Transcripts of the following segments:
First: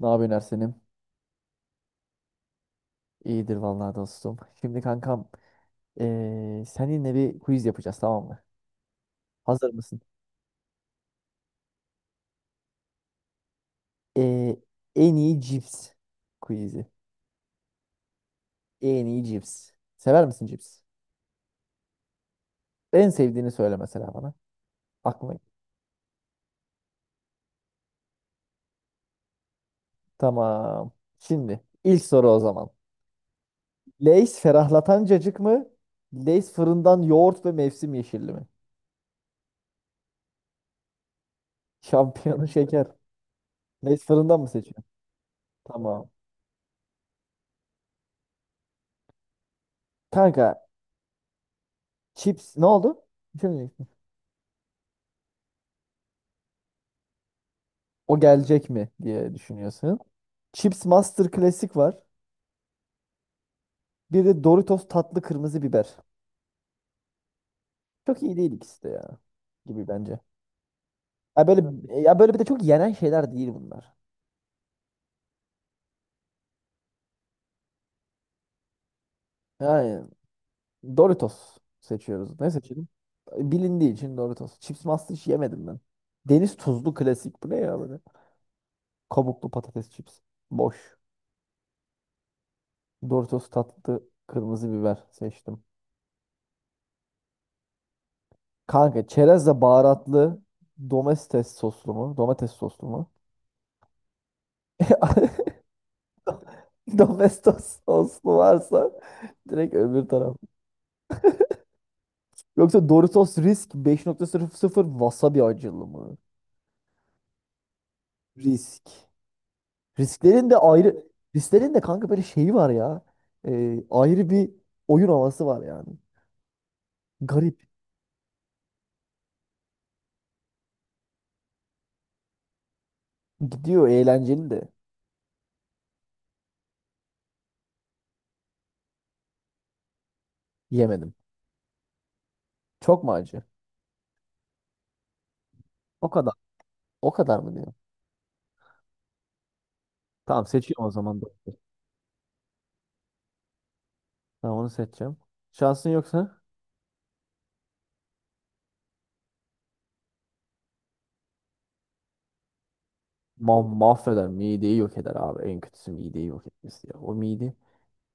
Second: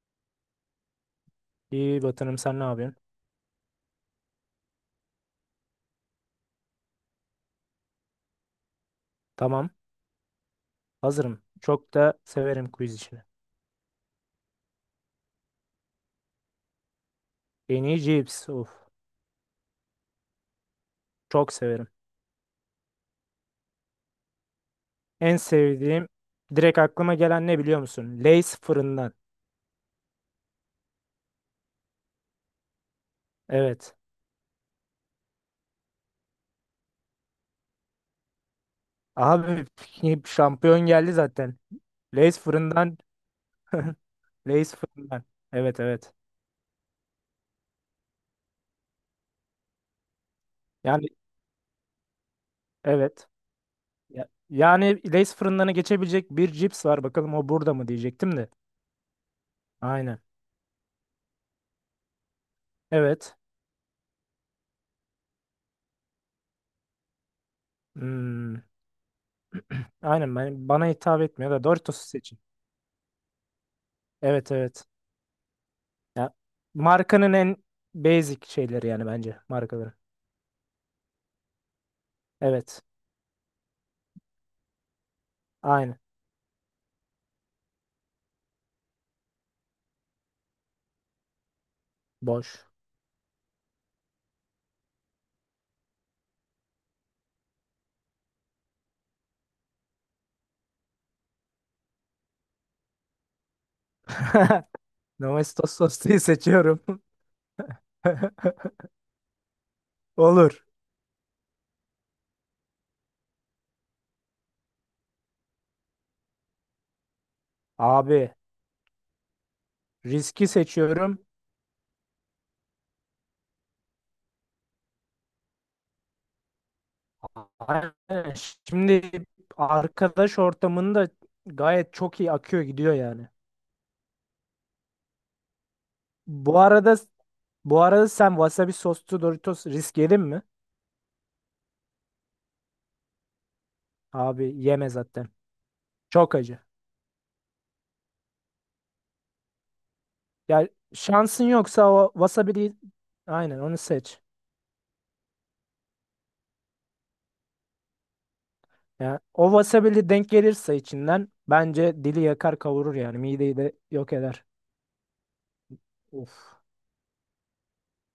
Ne yapıyorsun Ersen'im? İyi Batı'nım, sen ne yapıyorsun? İyidir vallahi dostum. Şimdi kankam seninle bir quiz yapacağız, tamam mı? Tamam. Hazır mısın? Hazırım. Çok da severim quiz işini. Eee, en iyi cips quizi. En iyi cips. Of. En iyi cips. Sever misin cips? Çok severim. En sevdiğini söyle mesela bana. En Aklıma. sevdiğim direkt aklıma gelen ne biliyor musun? Lay's fırından. Tamam. Şimdi ilk soru o zaman. Evet. Lay's ferahlatan cacık mı? Lay's fırından yoğurt ve mevsim yeşilli mi? Abi şampiyon geldi zaten. Lay's Şampiyonu şeker. fırından. Lay's fırından mı Lay's seçiyorsun? fırından. Evet, Tamam. evet. Kanka Yani chips. Ne oldu? evet. Şimdi Yani Lay's fırındanı geçebilecek bir cips var. Bakalım o burada mı o diyecektim de. gelecek mi diye düşünüyorsun. Aynen. Chips Master Klasik var. Evet. Bir de Doritos tatlı kırmızı biber. Çok iyi değil Hmm. ikisi de ya, gibi bence. Aynen, ben, bana hitap Ya etmiyor böyle, da Doritos ya böyle, bir seçin. de çok yenen şeyler değil bunlar. Evet, evet. Ya, markanın en basic şeyleri yani bence markaları. Yani Doritos seçiyoruz. Ne Evet. seçelim? Bilindiği için Doritos. Chips Master hiç yemedim ben. Aynı. Deniz tuzlu klasik. Bu ne ya böyle? Kabuklu patates chips. Boş. Boş. Doritos tatlı kırmızı biber seçtim. Kanka çerezle baharatlı domates soslu mu? Domates soslu mu? Domestos sosluyu seçiyorum. Domestos soslu varsa direkt öbür taraf. Olur. Yoksa Doritos Risk 5.00 wasabi acılı mı? Abi Risk. riski Risklerin de ayrı, seçiyorum. risklerin de kanka böyle şeyi var ya. Ayrı bir oyun havası var yani. Garip. Aynen. Şimdi arkadaş ortamında gayet çok iyi akıyor, gidiyor yani. Gidiyor, eğlenceli de. Bu arada, bu arada sen wasabi soslu Doritos risk yedin mi? Yemedim. Çok mu acı? Abi yeme zaten. O kadar. Çok acı. O kadar mı diyor? Tamam, Ya seçiyorum o zaman. şansın Doritos. yoksa o wasabi'yi, aynen onu seç. Tamam, onu seçeceğim. Şansın yoksa Ya o wasabili denk gelirse içinden bence dili yakar kavurur yani mideyi de yok mahveder. eder. Mideyi yok eder abi. En kötüsü mideyi Of. yok etmesi ya. O mide.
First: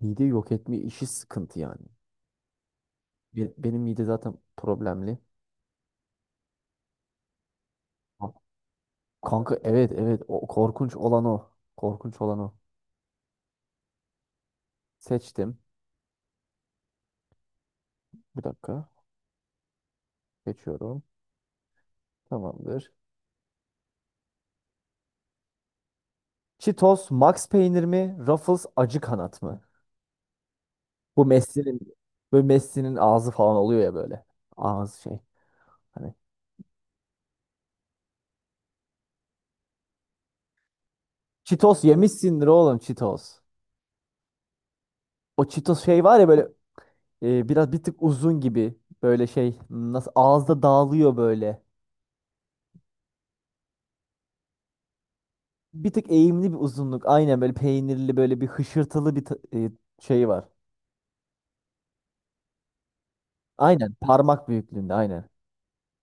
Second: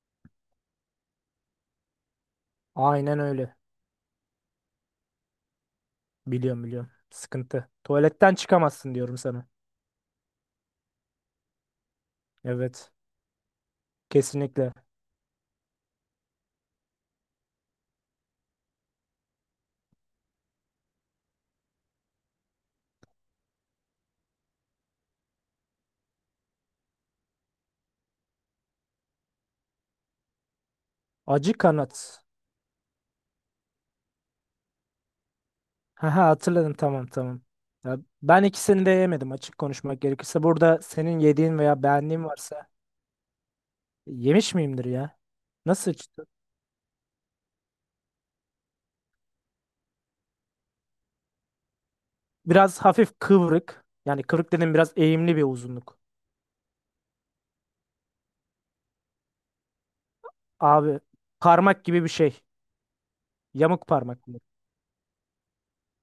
Mide yok etme işi sıkıntı yani. Aynen öyle. Benim mide zaten problemli. Biliyorum, biliyorum. Sıkıntı. Ha, Tuvaletten çıkamazsın diyorum sana. kanka, evet evet, o korkunç olan o. Korkunç olan o. Evet. Kesinlikle. Seçtim. Bir dakika. Geçiyorum. Tamamdır. Cheetos Max peynir mi? Ruffles acı kanat mı? Bu Acı Messi'nin kanat. böyle, Messi'nin ağzı falan oluyor ya böyle. Ağzı şey. Hani Haha, hatırladım, tamam, tamam. Ya ben ikisini de yemedim açık konuşmak gerekirse. Burada senin yediğin veya Cheetos beğendiğin yemişsindir varsa oğlum, Cheetos. yemiş miyimdir ya? O Cheetos Nasıl şey var çıktı? ya böyle, biraz bir tık uzun gibi. Böyle şey nasıl ağızda dağılıyor böyle. Biraz hafif kıvrık. Yani kıvrık dedim, biraz eğimli bir Bir uzunluk. tık eğimli bir uzunluk. Aynen, böyle peynirli böyle bir hışırtılı bir şey var. Abi parmak gibi bir şey. Yamuk Aynen parmak mı? parmak büyüklüğünde, aynen.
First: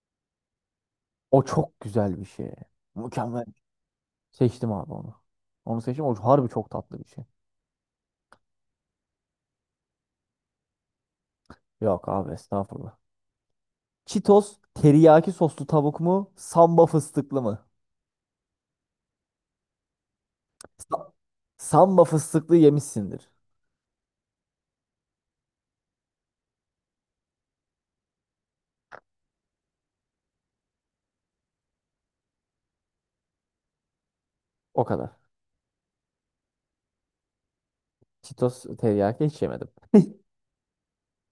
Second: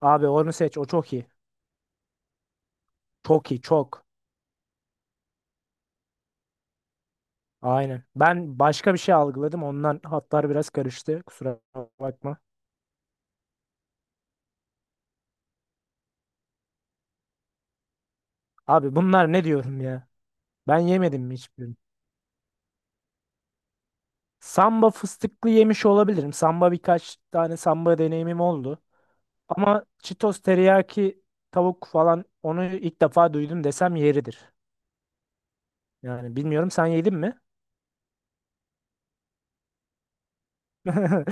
Abi onu seç. O çok iyi. O çok güzel bir şey. Mükemmel. Çok iyi. Çok. Seçtim abi onu. Onu seçtim. O harbi çok tatlı bir şey. Aynen. Ben başka bir şey algıladım. Ondan hatlar biraz karıştı. Kusura Yok abi, bakma. estağfurullah. Cheetos teriyaki soslu tavuk mu? Samba fıstıklı mı? Abi bunlar ne diyorum ya? Ben Sa- yemedim mi hiçbirini? Samba fıstıklı yemişsindir. Samba fıstıklı yemiş olabilirim. Samba, birkaç tane samba deneyimim oldu. Ama Cheetos teriyaki tavuk falan, onu ilk defa duydum desem yeridir. O kadar. Yani bilmiyorum, sen yedin mi? Cheetos teriyaki hiç yemedim.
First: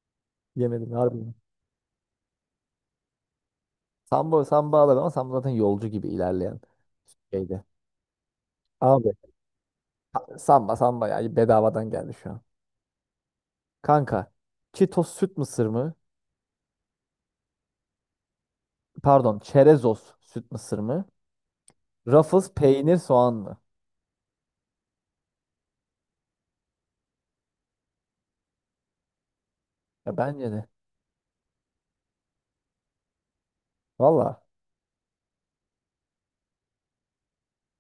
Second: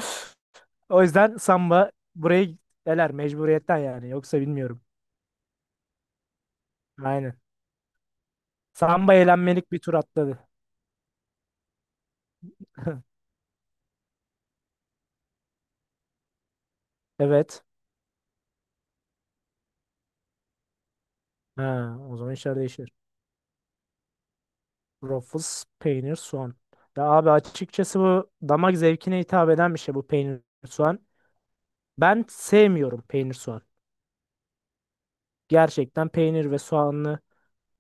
Yemedim O harbi. yüzden samba burayı eler mecburiyetten yani. Yoksa Samba, samba bilmiyorum. alırım ama samba zaten yolcu gibi ilerleyen Aynen. şeydi. Abi, Samba eğlenmelik bir tur ha, atladı. samba samba ya, bedavadan geldi şu an. Kanka Cheetos süt mısır mı? Evet. Pardon, Çerezos süt mısır mı? Ha, o zaman Ruffles işler değişir. peynir soğan mı? Ruffles, peynir, soğan. Ya abi açıkçası bu damak zevkine hitap eden bir şey, bu Ya peynir bence de. soğan. Ben sevmiyorum peynir soğan. Valla. Gerçekten peynir ve soğanlı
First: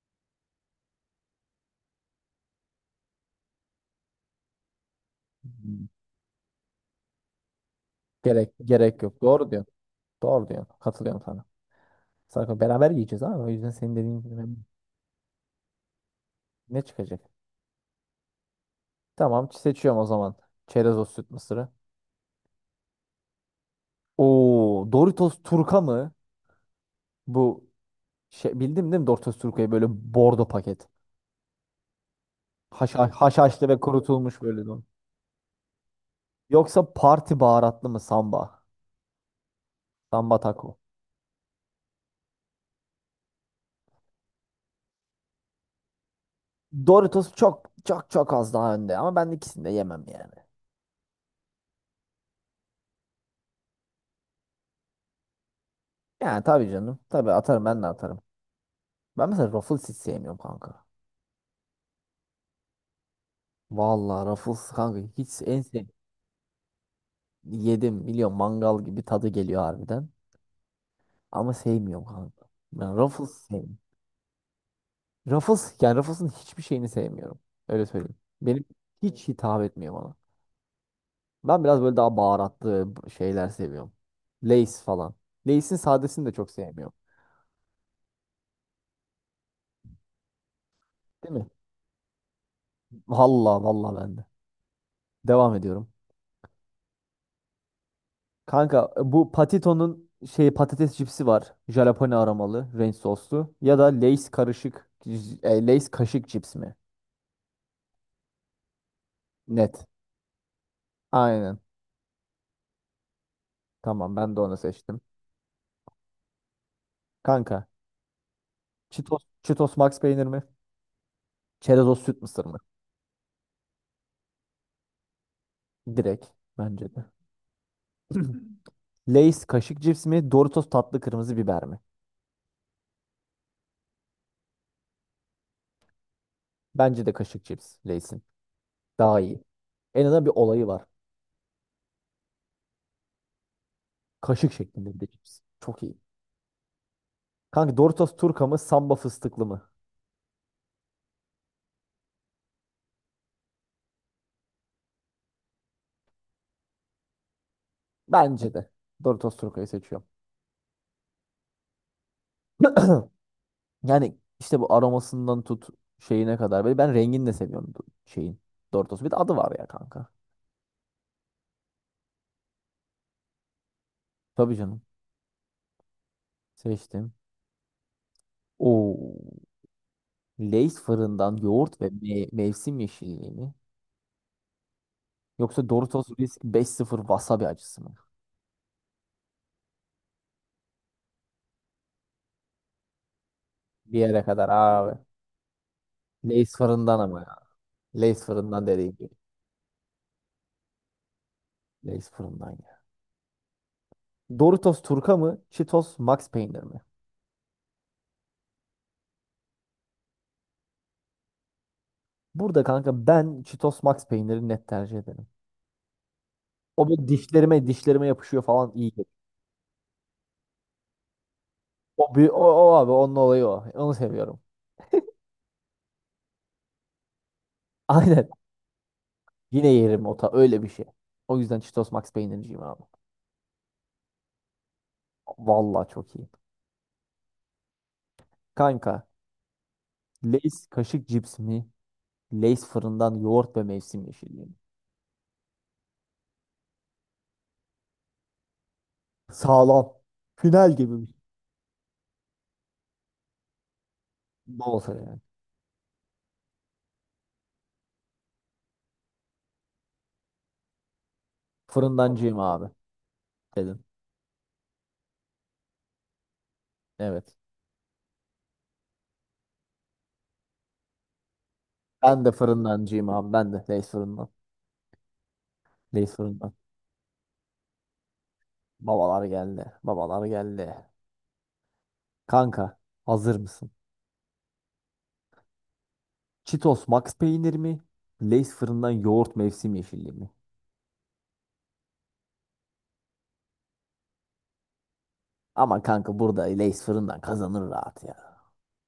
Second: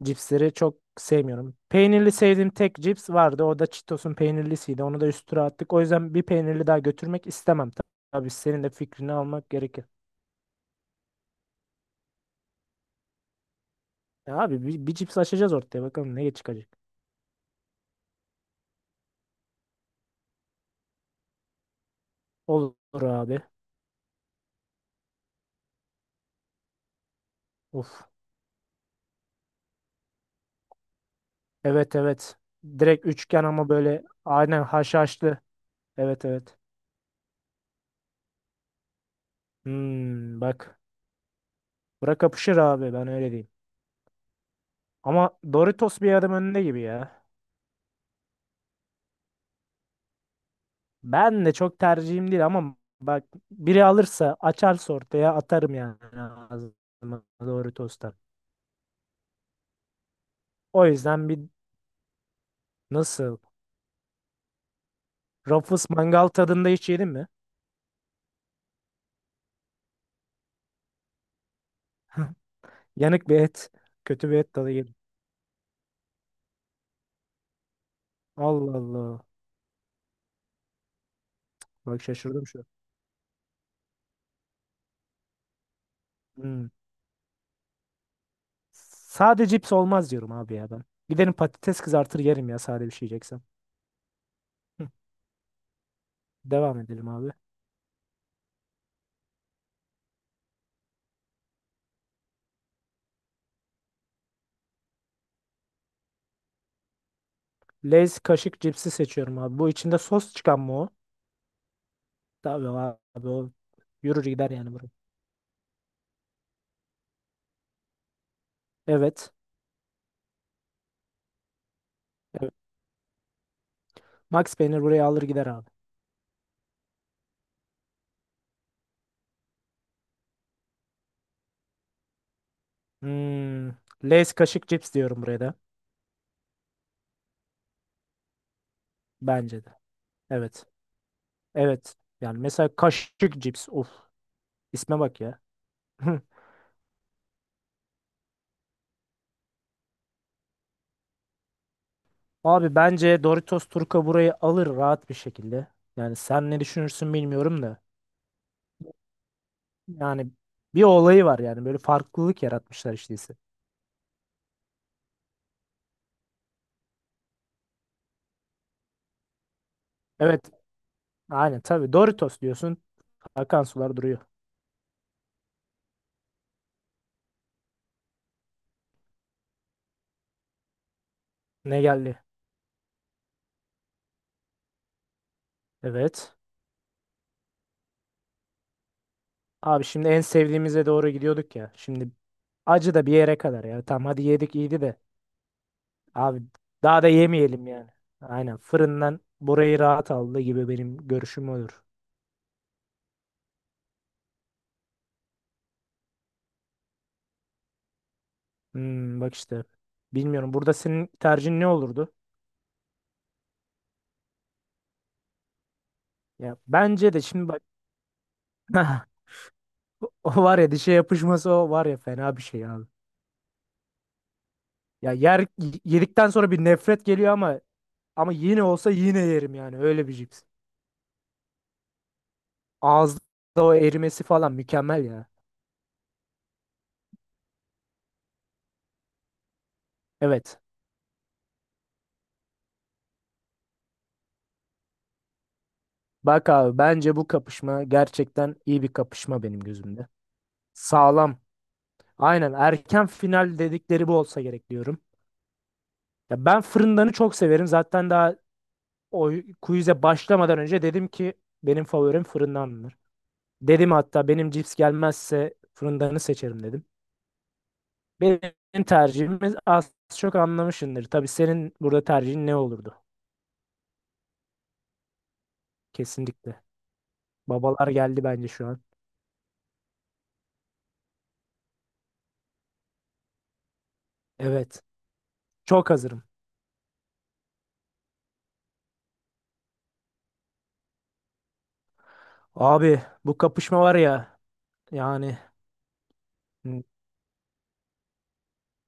cipsleri çok sevmiyorum. Peynirli sevdiğim tek cips vardı. O da Cheetos'un peynirlisiydi. Onu da üstüne attık. O Hmm. yüzden bir peynirli daha götürmek istemem. Tabii gerek senin de gerek fikrini yok. Doğru almak diyorsun. gerekir. Doğru diyorsun. Katılıyorum sana. Sarko beraber yiyeceğiz ama o yüzden senin dediğin Ya gibi ben- abi bir cips açacağız ortaya. Bakalım ne çıkacak. ne çıkacak? Tamam, seçiyorum o zaman. Çerezos süt mısırı. Olur abi. Oo, Doritos Turka mı? Bu Of. şey bildim değil mi, Doritos Turka'yı, böyle bordo paket. Evet, evet. Direkt Haşa, üçgen haşhaşlı ama ve böyle kurutulmuş aynen böyle. haşhaşlı. Evet, evet. Yoksa parti baharatlı mı samba? Samba Hmm, taco. bak. Bura kapışır abi, ben öyle diyeyim. Ama Doritos bir adım önünde gibi ya. Doritos çok çok çok az daha önde ama ben ikisini de yemem yani. Ben de çok tercihim değil ama bak, biri alırsa açarsa ortaya atarım yani Yani tabii canım. ağzıma Tabii atarım, ben de Doritos'tan. atarım. Ben mesela Ruffles hiç sevmiyorum kanka. O yüzden bir, nasıl? Vallahi Ruffles kanka hiç en sev Ruffles mangal tadında hiç yedin mi? yedim, biliyorum, mangal gibi tadı geliyor harbiden. Ama sevmiyorum kanka. Ben Yanık Ruffles bir et. sevmiyorum. Kötü bir et tadı yedim. Ruffles, yani Ruffles'ın hiçbir şeyini sevmiyorum. Öyle söyleyeyim. Benim Allah Allah. hiç hitap etmiyor bana. Ben biraz böyle Bak, daha şaşırdım şu an. baharatlı şeyler seviyorum. Lay's falan. Lay's'in sadesini de çok Hmm. sevmiyorum. Sade cips olmaz diyorum abi ya ben. Değil Gidelim mi? patates kızartır yerim ya sade bir şey yiyeceksem. Valla valla, ben de. Hı, Devam ediyorum. devam edelim abi. Kanka, bu Patito'nun şey patates cipsi var. Jalapeno aromalı, ranch soslu. Ya da Lay's karışık, Lay's kaşık cips mi? Lay's kaşık cipsi seçiyorum abi. Bu Net. içinde sos çıkan mı o? Aynen. Tabii abi, o Tamam, yürür ben de gider onu yani buraya. seçtim. Kanka Evet. Cheetos Max peynir mi? Çerezos süt mısır Evet. mı? Max peynir buraya alır gider abi. Direkt bence de. Lay's kaşık cips mi? Doritos tatlı kırmızı biber mi? Hmm. Lay's kaşık cips diyorum buraya da. Bence de kaşık cips Lay's'in. Daha iyi. Bence de. En azından bir olayı Evet. var. Evet. Yani mesela kaşık cips. Of. Kaşık şeklinde İsme bir de bak ya. cips. Çok iyi. Hı. Kanka Doritos Turka mı, Samba fıstıklı mı? Abi bence Doritos Turka burayı alır rahat bir şekilde. Yani sen ne düşünürsün bilmiyorum da. Bence de. Doritos Turka'yı seçiyorum. Yani bir olayı var yani, böyle farklılık yaratmışlar işte ise. Yani işte bu aromasından tut, şeyine kadar. Böyle, ben rengini de seviyorum bu şeyin. Doritos. Bir de adı var ya kanka. Evet, aynen, tabii Doritos diyorsun akan sular duruyor. Tabii canım. Seçtim. Oo. Lay's fırından yoğurt Ne ve geldi? Mevsim yeşilliği mi? Yoksa Doritos Evet. Risk 5-0 wasabi acısı mı? Abi şimdi en sevdiğimize doğru gidiyorduk ya. Şimdi acı da bir yere kadar ya. Bir Tamam, hadi yere kadar yedik iyiydi de. abi. Abi Lay's fırından daha da ama. yemeyelim yani. Lay's Aynen, fırından dediğim gibi. fırından burayı rahat aldı gibi, benim görüşüm olur. Lay's fırından ya. Doritos Turka mı? Cheetos Max Peynir mi? Hmm, bak işte. Bilmiyorum, burada senin tercihin ne olurdu? Burada kanka ben Cheetos Max Peynir'i net tercih ederim. Ya O böyle bence de, şimdi bak, dişlerime dişlerime yapışıyor falan, iyi geliyor. o var ya, dişe yapışması, o var ya fena bir O, şey o abi. abi, onun olayı o. Onu seviyorum. Ya yer Yedikten sonra bir nefret geliyor ama Aynen. ama yine olsa yine yerim Yine yani yerim, öyle bir ota cips. öyle bir şey. O yüzden Cheetos Max Peynirciyim abi. Ağızda o erimesi falan mükemmel ya. Vallahi çok iyi. Kanka Evet. Lay's kaşık cips mi? Lay's fırından yoğurt ve mevsim yeşilliği mi? Bak abi, bence bu kapışma gerçekten iyi bir kapışma benim Sağlam. gözümde. Final gibi bir şey. Sağlam. Aynen, erken final dedikleri bu olsa gerek Bol diyorum. yani. Ya ben fırındanı çok severim. Zaten daha o quiz'e başlamadan önce dedim ki benim favorim Fırındancıyım abi, fırındandır. dedim. Dedim hatta, benim cips gelmezse fırındanı seçerim dedim. Evet. Benim tercihimiz az çok anlamışsındır. Tabii senin burada Ben de tercihin ne olurdu? fırındancıyım abi. Ben de Lays fırından. Lays fırından. Kesinlikle. Babalar geldi bence şu an. Babalar geldi. Babalar geldi. Kanka, hazır mısın? Evet. Çok hazırım. Cheetos Max peynir mi? Lays fırından yoğurt mevsim yeşilliği mi? Abi bu kapışma var ya yani, Ama kanka burada Lays hı, fırından kazanır rahat ya.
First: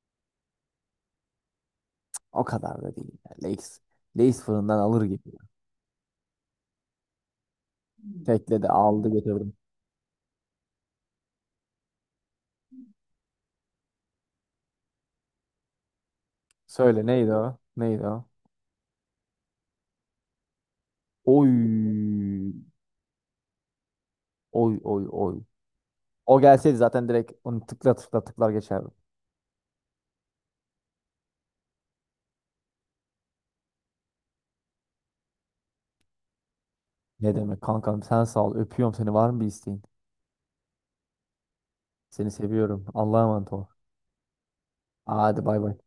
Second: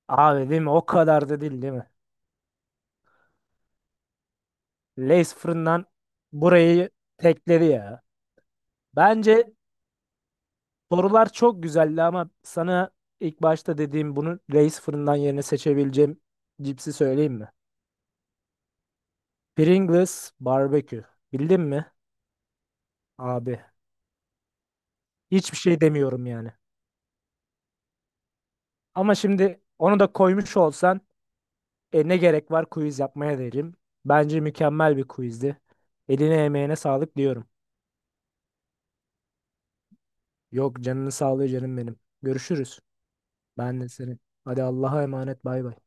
abi değil mi? O kadar da değil değil mi? O kadar da değil. Ya. Lays fırından alır gibi. Lays fırından burayı tekledi ya. Tekle de aldı Bence götürdüm. sorular çok güzeldi ama sana ilk başta dediğim, bunu Lays fırından yerine seçebileceğim cipsi Söyle, söyleyeyim neydi mi? o? Neydi o? Pringles barbekü. Oy. Bildin mi? Abi Oy oy oy. hiçbir şey demiyorum O yani. gelseydi zaten direkt onu tıkla tıkla tıklar geçerdim. Ama şimdi onu da koymuş olsan ne gerek var quiz yapmaya derim. Bence mükemmel bir quizdi. Eline emeğine sağlık Ne diyorum. demek kankam, sen sağ ol. Öpüyorum seni. Var mı bir isteğin? Yok canını sağlığı canım benim. Seni Görüşürüz. seviyorum. Allah'a emanet ol. Ben de senin. Hadi Allah'a Hadi emanet, bay bay bay. bay.